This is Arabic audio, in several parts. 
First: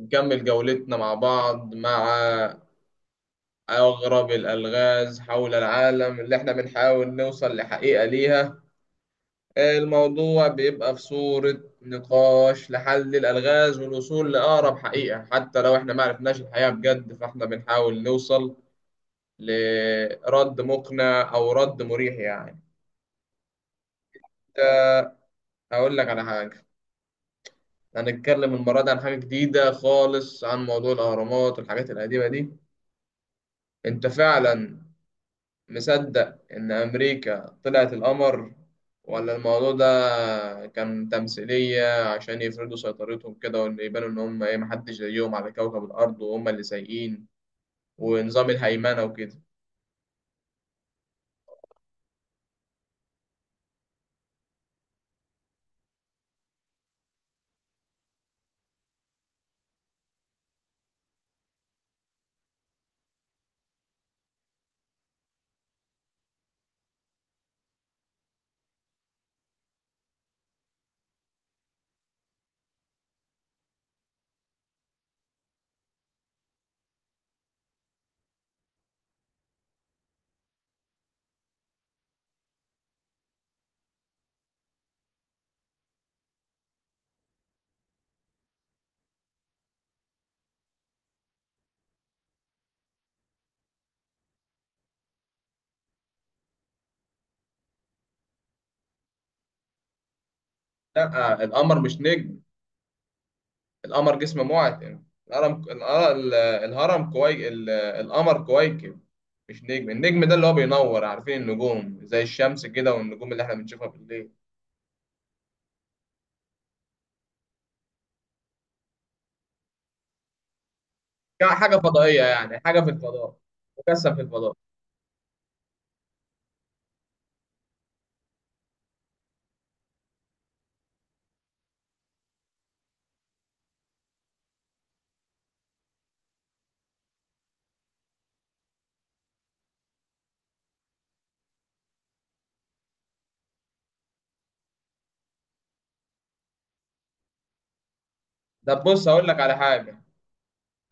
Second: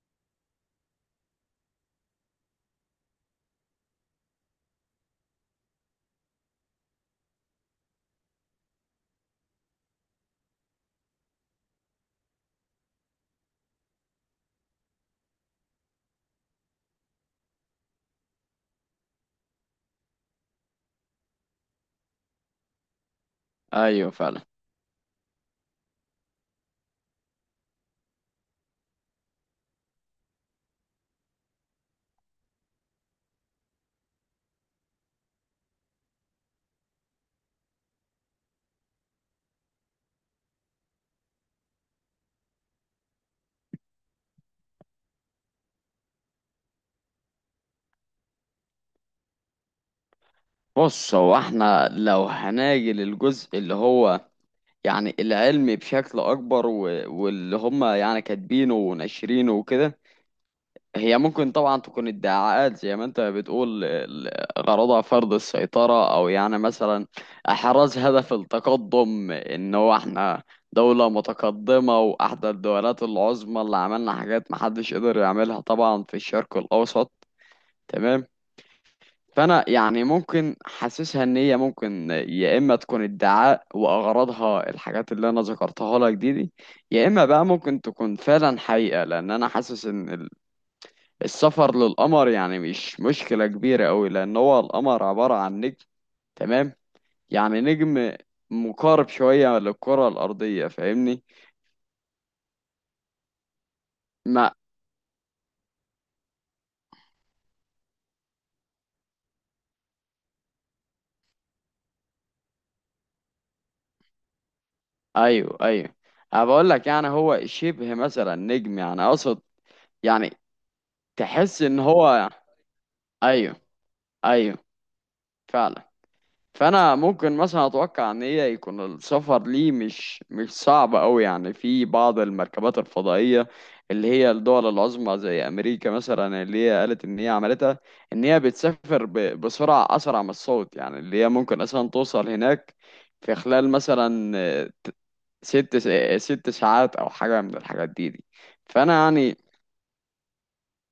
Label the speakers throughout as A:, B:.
A: نكمل جولتنا مع بعض، مع أغرب الألغاز حول العالم اللي احنا بنحاول نوصل لحقيقة ليها. الموضوع بيبقى في صورة نقاش لحل الألغاز والوصول لأقرب حقيقة، حتى لو احنا معرفناش الحقيقة بجد فاحنا بنحاول نوصل لرد مقنع أو رد مريح، يعني.
B: ايوه، فعلا.
A: ده، هقول لك على حاجة. هنتكلم المرة دي عن حاجة جديدة خالص، عن موضوع الأهرامات والحاجات القديمة دي. انت فعلا مصدق إن أمريكا طلعت القمر، ولا الموضوع ده كان تمثيلية عشان يفرضوا سيطرتهم كده، وإن يبانوا إن هم إيه محدش زيهم على كوكب الأرض وهم اللي سايقين ونظام الهيمنة وكده؟
B: بص، هو احنا لو هناجي للجزء اللي هو يعني العلمي بشكل اكبر واللي هم يعني كاتبينه وناشرينه وكده. هي ممكن طبعا تكون ادعاءات زي ما انت بتقول، غرضها فرض السيطرة، او يعني مثلا احراز هدف التقدم ان هو احنا دولة متقدمة واحدى الدولات العظمى اللي عملنا حاجات محدش قدر يعملها طبعا في الشرق الاوسط. تمام. فانا يعني ممكن حاسسها ان هي ممكن يا اما تكون ادعاء واغراضها الحاجات اللي انا ذكرتها لك دي، يا اما بقى ممكن تكون فعلا حقيقة، لان انا حاسس ان السفر للقمر يعني مش مشكلة كبيرة قوي، لان هو القمر عبارة عن نجم. تمام. يعني نجم مقارب شوية للكرة الارضية، فاهمني.
A: لأ، القمر مش نجم. القمر جسم
B: ما
A: معتم. الهرم القر- ال- الهرم كوي ال- القمر كويكب، مش نجم. النجم ده اللي هو بينور، عارفين النجوم زي الشمس كده، والنجوم اللي إحنا بنشوفها بالليل.
B: ايوه، ايوه. أنا بقول لك يعني هو شبه مثلا نجم، يعني اقصد يعني تحس
A: حاجة
B: ان
A: فضائية،
B: هو،
A: يعني حاجة في الفضاء،
B: ايوه،
A: مكثف في الفضاء.
B: ايوه فعلا. فانا ممكن مثلا اتوقع ان هي يكون السفر ليه مش صعب قوي، يعني في بعض المركبات الفضائيه اللي هي الدول العظمى زي امريكا مثلا اللي هي قالت ان هي عملتها، ان هي بتسافر بسرعه اسرع من الصوت، يعني اللي هي ممكن اصلا توصل هناك في خلال مثلا ست س- آه، ست ساعات او حاجه من الحاجات دي.
A: طب
B: فانا
A: بص، هقول
B: يعني
A: لك على حاجة.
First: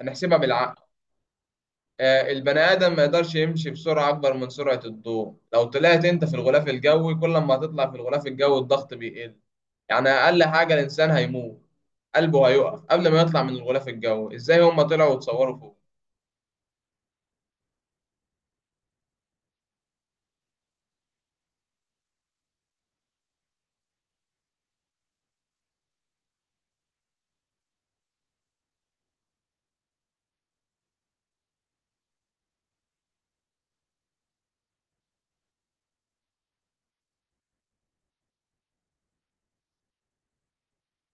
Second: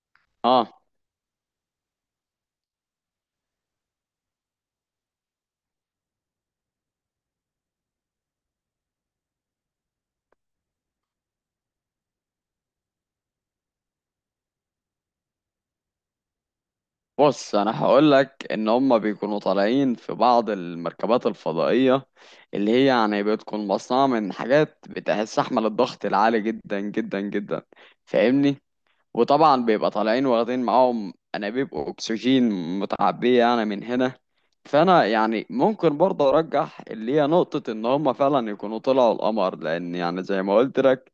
A: هنحسبها
B: اه.
A: بالعقل. البني آدم ما يقدرش يمشي بسرعة أكبر من سرعة الضوء. لو طلعت أنت في الغلاف الجوي، كل ما هتطلع في الغلاف الجوي الضغط بيقل. يعني أقل حاجة الإنسان هيموت، قلبه هيقف قبل ما يطلع من الغلاف الجوي. إزاي هما طلعوا وتصوروا فوق؟
B: بص، انا هقول لك ان هم بيكونوا طالعين في بعض المركبات الفضائيه اللي هي يعني بتكون مصنوعه من حاجات بتستحمل الضغط العالي جدا جدا جدا، فاهمني. وطبعا بيبقى طالعين واخدين معاهم انابيب اكسجين متعبيه يعني من هنا. فانا يعني ممكن برضه ارجح اللي هي نقطه ان هم فعلا يكونوا طلعوا القمر، لان يعني زي ما قلت لك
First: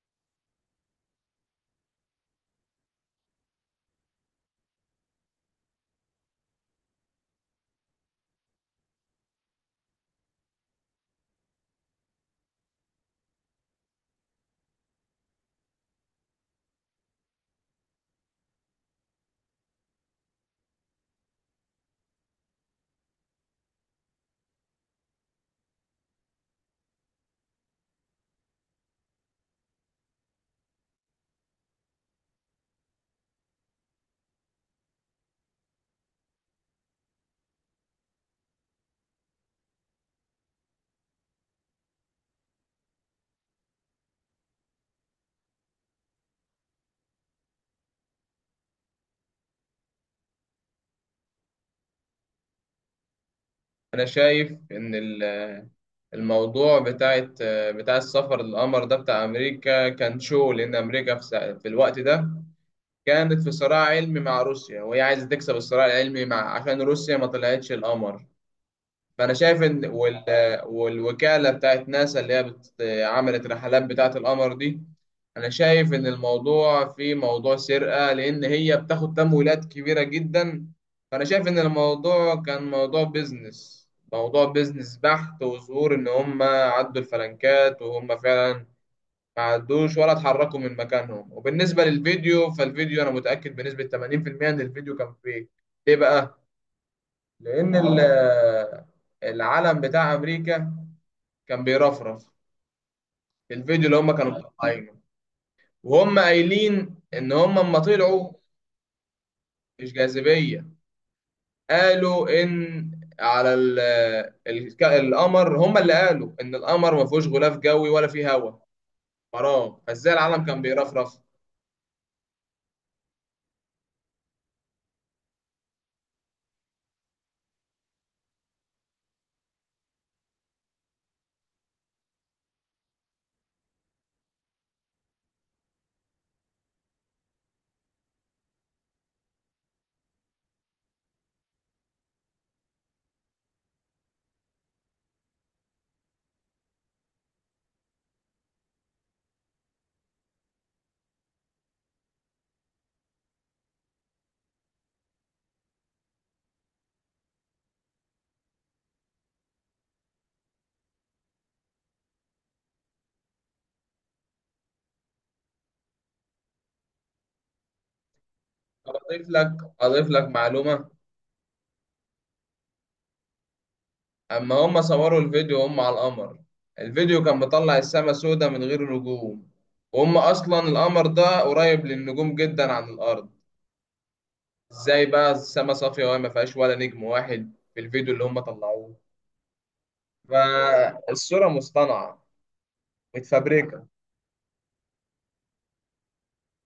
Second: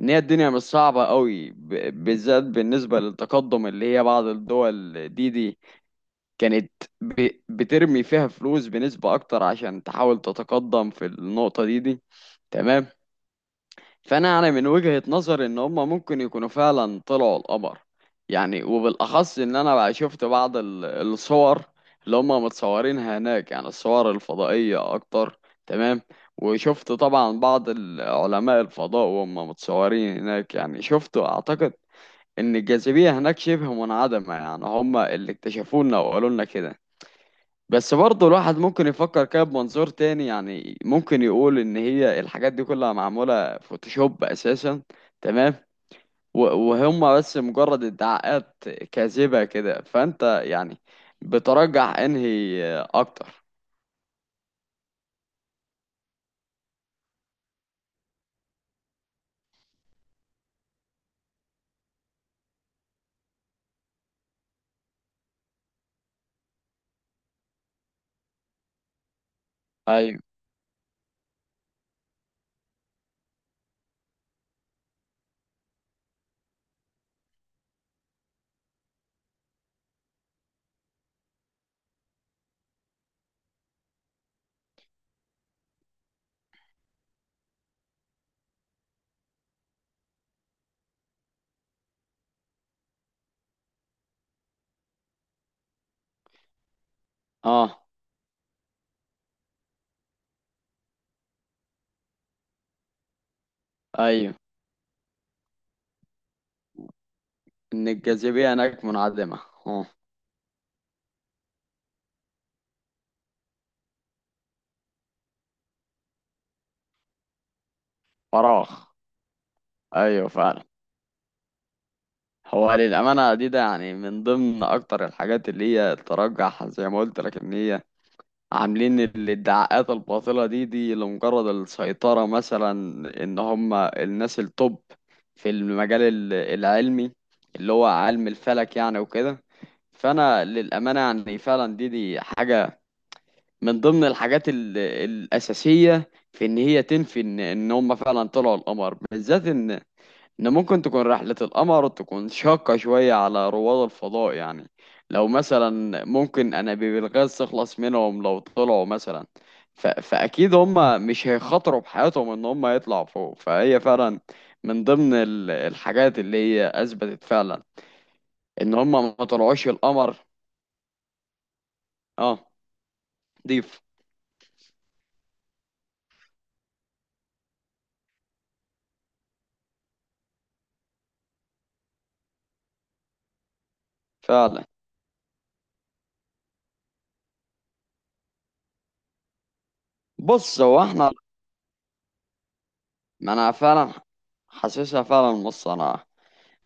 B: ان هي الدنيا مش صعبه قوي، بالذات بالنسبه للتقدم اللي هي بعض الدول دي كانت بترمي فيها فلوس بنسبة أكتر عشان تحاول تتقدم في النقطة دي. تمام. فأنا من وجهة نظري إن هما ممكن يكونوا فعلا طلعوا القمر، يعني وبالأخص إن أنا بقى شفت بعض الصور اللي هما متصورينها هناك، يعني الصور الفضائية أكتر. تمام. وشفت طبعا بعض علماء الفضاء وهم متصورين هناك، يعني شفت أعتقد إن الجاذبية هناك شبه منعدمة، يعني هما اللي اكتشفونا وقالوا لنا كده. بس برضه الواحد ممكن يفكر كده بمنظور تاني، يعني ممكن يقول ان هي الحاجات دي كلها معمولة فوتوشوب اساسا. تمام. و- وهم بس مجرد ادعاءات كاذبة كده. فانت يعني بترجح انهي اكتر؟
A: أنا شايف إن الموضوع بتاع السفر للقمر ده بتاع أمريكا كان شو، لأن أمريكا في الوقت ده كانت في صراع علمي مع روسيا، وهي عايزة تكسب الصراع العلمي مع عشان روسيا ما طلعتش القمر. فأنا شايف إن
B: ايوه.
A: والوكالة بتاعت ناسا اللي هي عملت رحلات بتاعت القمر دي، أنا شايف إن الموضوع فيه موضوع سرقة، لأن هي بتاخد تمويلات كبيرة جدا. فأنا شايف إن الموضوع كان موضوع بيزنس، موضوع بيزنس بحت، وظهور إن هم عدوا الفلنكات وهم فعلا ما عدوش ولا اتحركوا من مكانهم. وبالنسبة للفيديو، فالفيديو أنا متأكد بنسبة 80% إن الفيديو كان فيك. ليه بقى؟ لأن
B: اه،
A: العلم بتاع أمريكا كان بيرفرف في الفيديو اللي هم كانوا
B: ايوه،
A: مطلعينه، وهم قايلين إن هم أما
B: ان
A: طلعوا
B: الجاذبية هناك منعدمة. اه،
A: مش جاذبية. قالوا إن على ال ال القمر، هم اللي قالوا إن القمر ما فيهوش غلاف جوي ولا فيه هواء.
B: فراغ.
A: فراغ. فإزاي
B: ايوه
A: العلم كان
B: فعلا.
A: بيرفرف؟
B: هو للأمانة دي يعني من ضمن اكتر الحاجات اللي هي ترجح زي ما قلت لك ان هي عاملين الدعاءات الباطلة دي لمجرد السيطرة مثلا، ان هم الناس التوب في المجال العلمي اللي هو علم الفلك يعني وكده. فانا للأمانة يعني فعلا دي حاجة من ضمن الحاجات الأساسية في ان هي تنفي ان ان هم فعلا طلعوا القمر، بالذات ان ممكن تكون رحلة القمر تكون شاقة شوية على رواد الفضاء، يعني لو مثلا ممكن انابيب الغاز تخلص منهم لو طلعوا مثلا، فاكيد هم مش هيخاطروا بحياتهم ان هم يطلعوا فوق. فهي فعلا من ضمن الحاجات اللي هي اثبتت فعلا ان هم ما
A: أضيف لك
B: طلعوش
A: أضيف
B: القمر.
A: لك معلومة.
B: اه، ضيف.
A: اما هم صوروا الفيديو هم على القمر، الفيديو كان مطلع السما سودة من غير نجوم، وهم اصلا القمر ده قريب للنجوم جدا عن الارض.
B: فعلا.
A: ازاي بقى السما صافية وما فيهاش ولا نجم واحد في الفيديو اللي هم طلعوه؟
B: بص هو احنا،
A: فالصورة مصطنعة،
B: ما انا
A: متفبركة.
B: فعلا حاسسها فعلا نص. انا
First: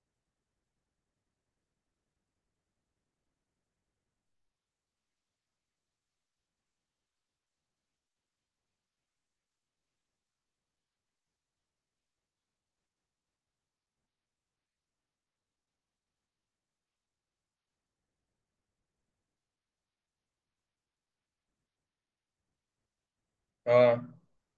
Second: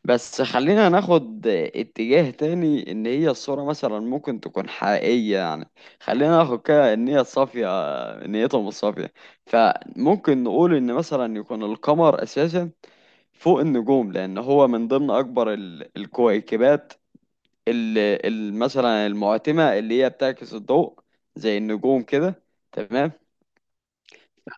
B: بس خلينا ناخد اتجاه تاني، ان هي الصورة مثلا ممكن تكون حقيقية، يعني خلينا ناخد كده ان هي صافية، نيتهم الصافية. فممكن نقول ان مثلا يكون القمر اساسا فوق النجوم، لان هو من ضمن اكبر الكويكبات اللي مثلا المعتمة اللي هي بتعكس الضوء زي النجوم كده. تمام.
A: اه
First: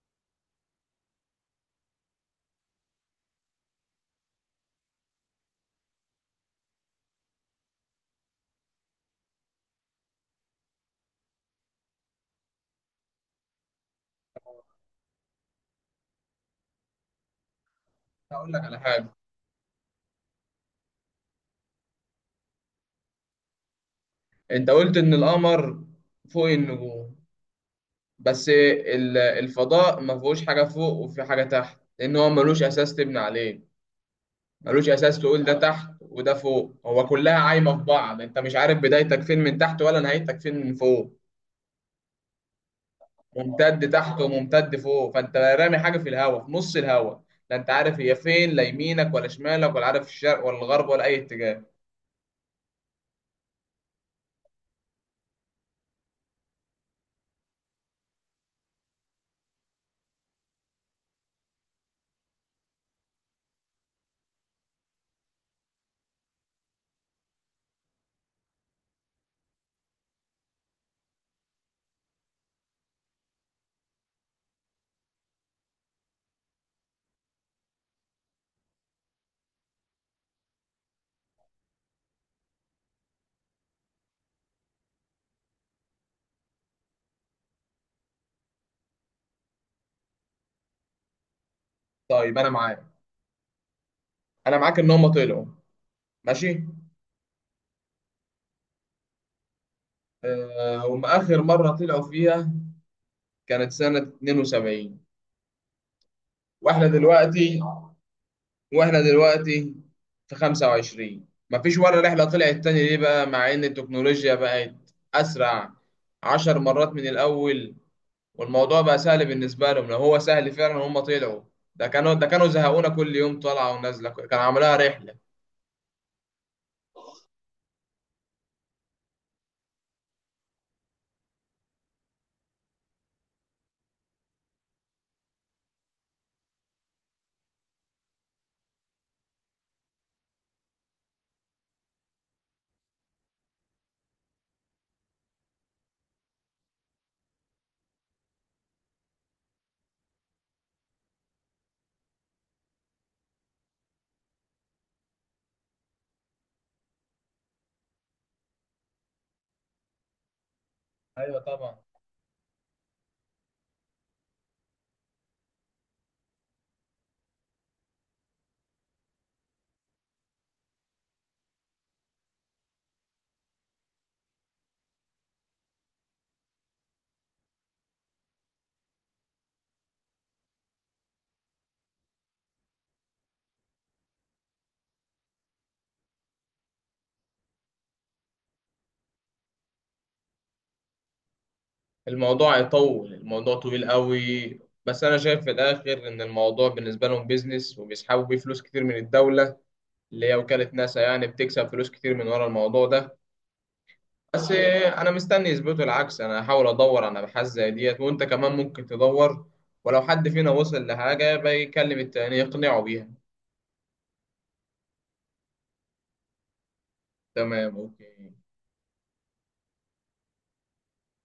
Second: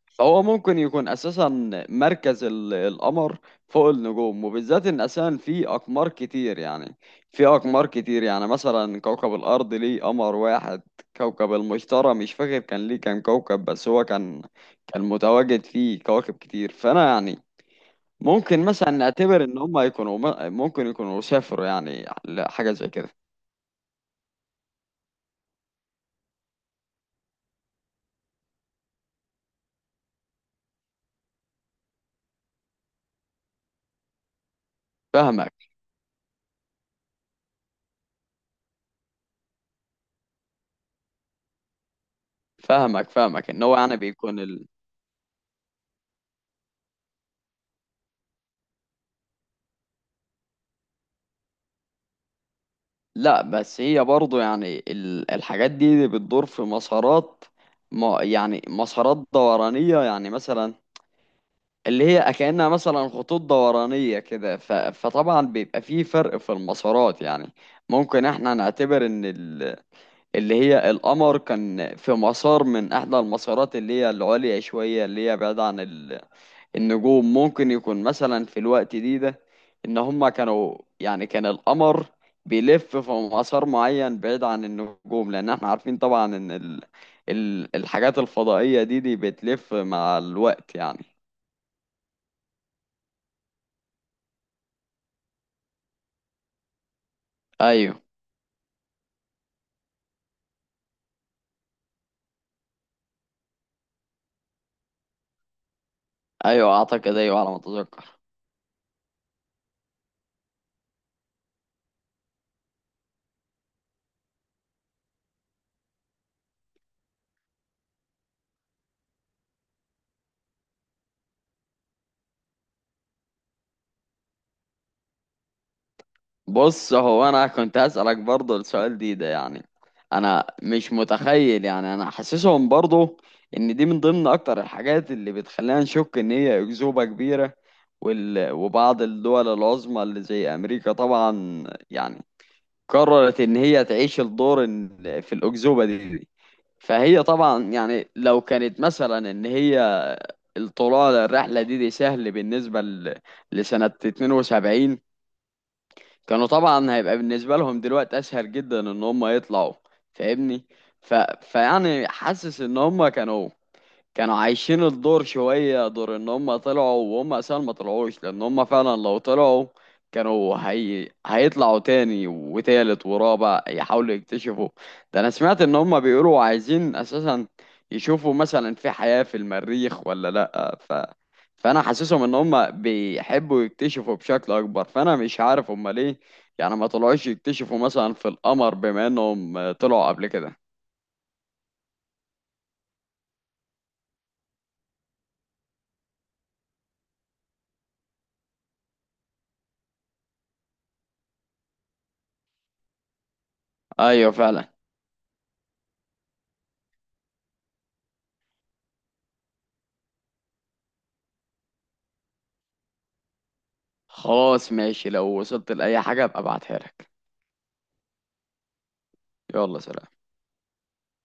B: فهو ممكن يكون اساسا مركز القمر فوق النجوم، وبالذات ان اساسا في اقمار كتير، يعني مثلا كوكب الارض ليه قمر واحد، كوكب المشتري مش فاكر كان ليه كام كوكب، بس هو كان متواجد فيه كواكب كتير. فانا يعني
A: هقول لك
B: ممكن
A: على
B: مثلا
A: حاجة.
B: نعتبر ان هم يكونوا ممكن يكونوا سافروا يعني لحاجة زي كده.
A: انت قلت ان القمر فوق النجوم، بس الفضاء ما فيهوش حاجة فوق وفي حاجة تحت، لان هو ملوش اساس تبني عليه. ملوش اساس تقول ده
B: فاهمك،
A: تحت وده فوق، هو كلها عايمه في بعض. انت مش عارف بدايتك فين من تحت، ولا نهايتك فين من فوق.
B: فاهمك ان هو
A: ممتد
B: يعني
A: تحت
B: بيكون،
A: وممتد فوق، فانت رامي حاجه في الهواء، في نص الهواء، لا انت عارف هي فين، لا يمينك ولا شمالك، ولا عارف الشرق ولا الغرب ولا اي اتجاه.
B: لا بس هي برضو يعني الحاجات دي بتدور في مسارات، ما يعني مسارات دورانية يعني مثلا اللي هي كأنها مثلا خطوط دورانية كده، فطبعا بيبقى فيه فرق في المسارات. يعني ممكن احنا نعتبر ان اللي هي القمر كان في مسار من احدى المسارات اللي هي العليا شوية اللي هي بعيدة عن النجوم. ممكن يكون مثلا في الوقت ده ان هما كانوا يعني كان القمر بيلف في مسار معين بعيد عن النجوم، لان احنا عارفين طبعا ان الحاجات الفضائية دي بتلف مع الوقت يعني.
A: طيب انا معاك، انا معاك ان هم طلعوا، ماشي.
B: ايوه.
A: هم اخر مره طلعوا فيها كانت سنه 72،
B: ايوه
A: واحنا
B: اعتقد، ايوه على ما
A: دلوقتي
B: اتذكر.
A: واحنا دلوقتي في 25 مفيش ولا رحلة طلعت تاني. ليه بقى مع ان التكنولوجيا بقت اسرع 10 مرات من الاول، والموضوع بقى سهل بالنسبة لهم؟ لو هو سهل فعلا هم طلعوا، ده كانوا زهقونا كل يوم طالعة ونازلة كان عاملها رحلة.
B: بص هو انا كنت هسألك برضه السؤال ده يعني، انا مش متخيل يعني، انا حاسسهم برضه ان دي من ضمن اكتر الحاجات اللي بتخلينا نشك ان هي اكذوبة كبيرة. وبعض الدول العظمى اللي زي امريكا طبعا يعني قررت ان هي تعيش الدور في الاكذوبة دي. فهي طبعا يعني لو كانت مثلا ان هي الطلوع للرحلة دي سهل بالنسبة لسنة 72، كانوا طبعا هيبقى بالنسبة لهم دلوقتي أسهل جدا إن هم يطلعوا، فاهمني. ف...
A: ايوه طبعا.
B: فيعني حاسس إن هم كانوا عايشين الدور شوية، دور ان هم طلعوا وهم اساسا ما طلعوش، لان هم فعلا لو طلعوا كانوا هيطلعوا تاني وتالت ورابع يحاولوا يكتشفوا. ده انا سمعت ان هم بيقولوا عايزين اساسا يشوفوا مثلا في حياة في المريخ ولا لا. فانا حاسسهم ان هم بيحبوا يكتشفوا بشكل اكبر، فانا مش عارف هم ليه يعني ما طلعوش يكتشفوا مثلا في القمر بما انهم طلعوا قبل كده.
A: الموضوع يطول، الموضوع طويل قوي. بس انا شايف في الاخر ان الموضوع بالنسبه لهم بيزنس، وبيسحبوا بيه فلوس كتير من الدوله اللي هي وكاله ناسا، يعني بتكسب فلوس كتير من ورا الموضوع ده.
B: ايوه
A: بس
B: فعلا.
A: انا مستني يثبتوا العكس. انا هحاول ادور على ابحاث زي ديت، وانت كمان ممكن تدور. ولو حد فينا وصل لحاجه بيكلم التاني يقنعه بيها.
B: خلاص ماشي، لو وصلت لأي حاجة ابقى ابعتها لك.
A: تمام، اوكي.
B: يلا سلام.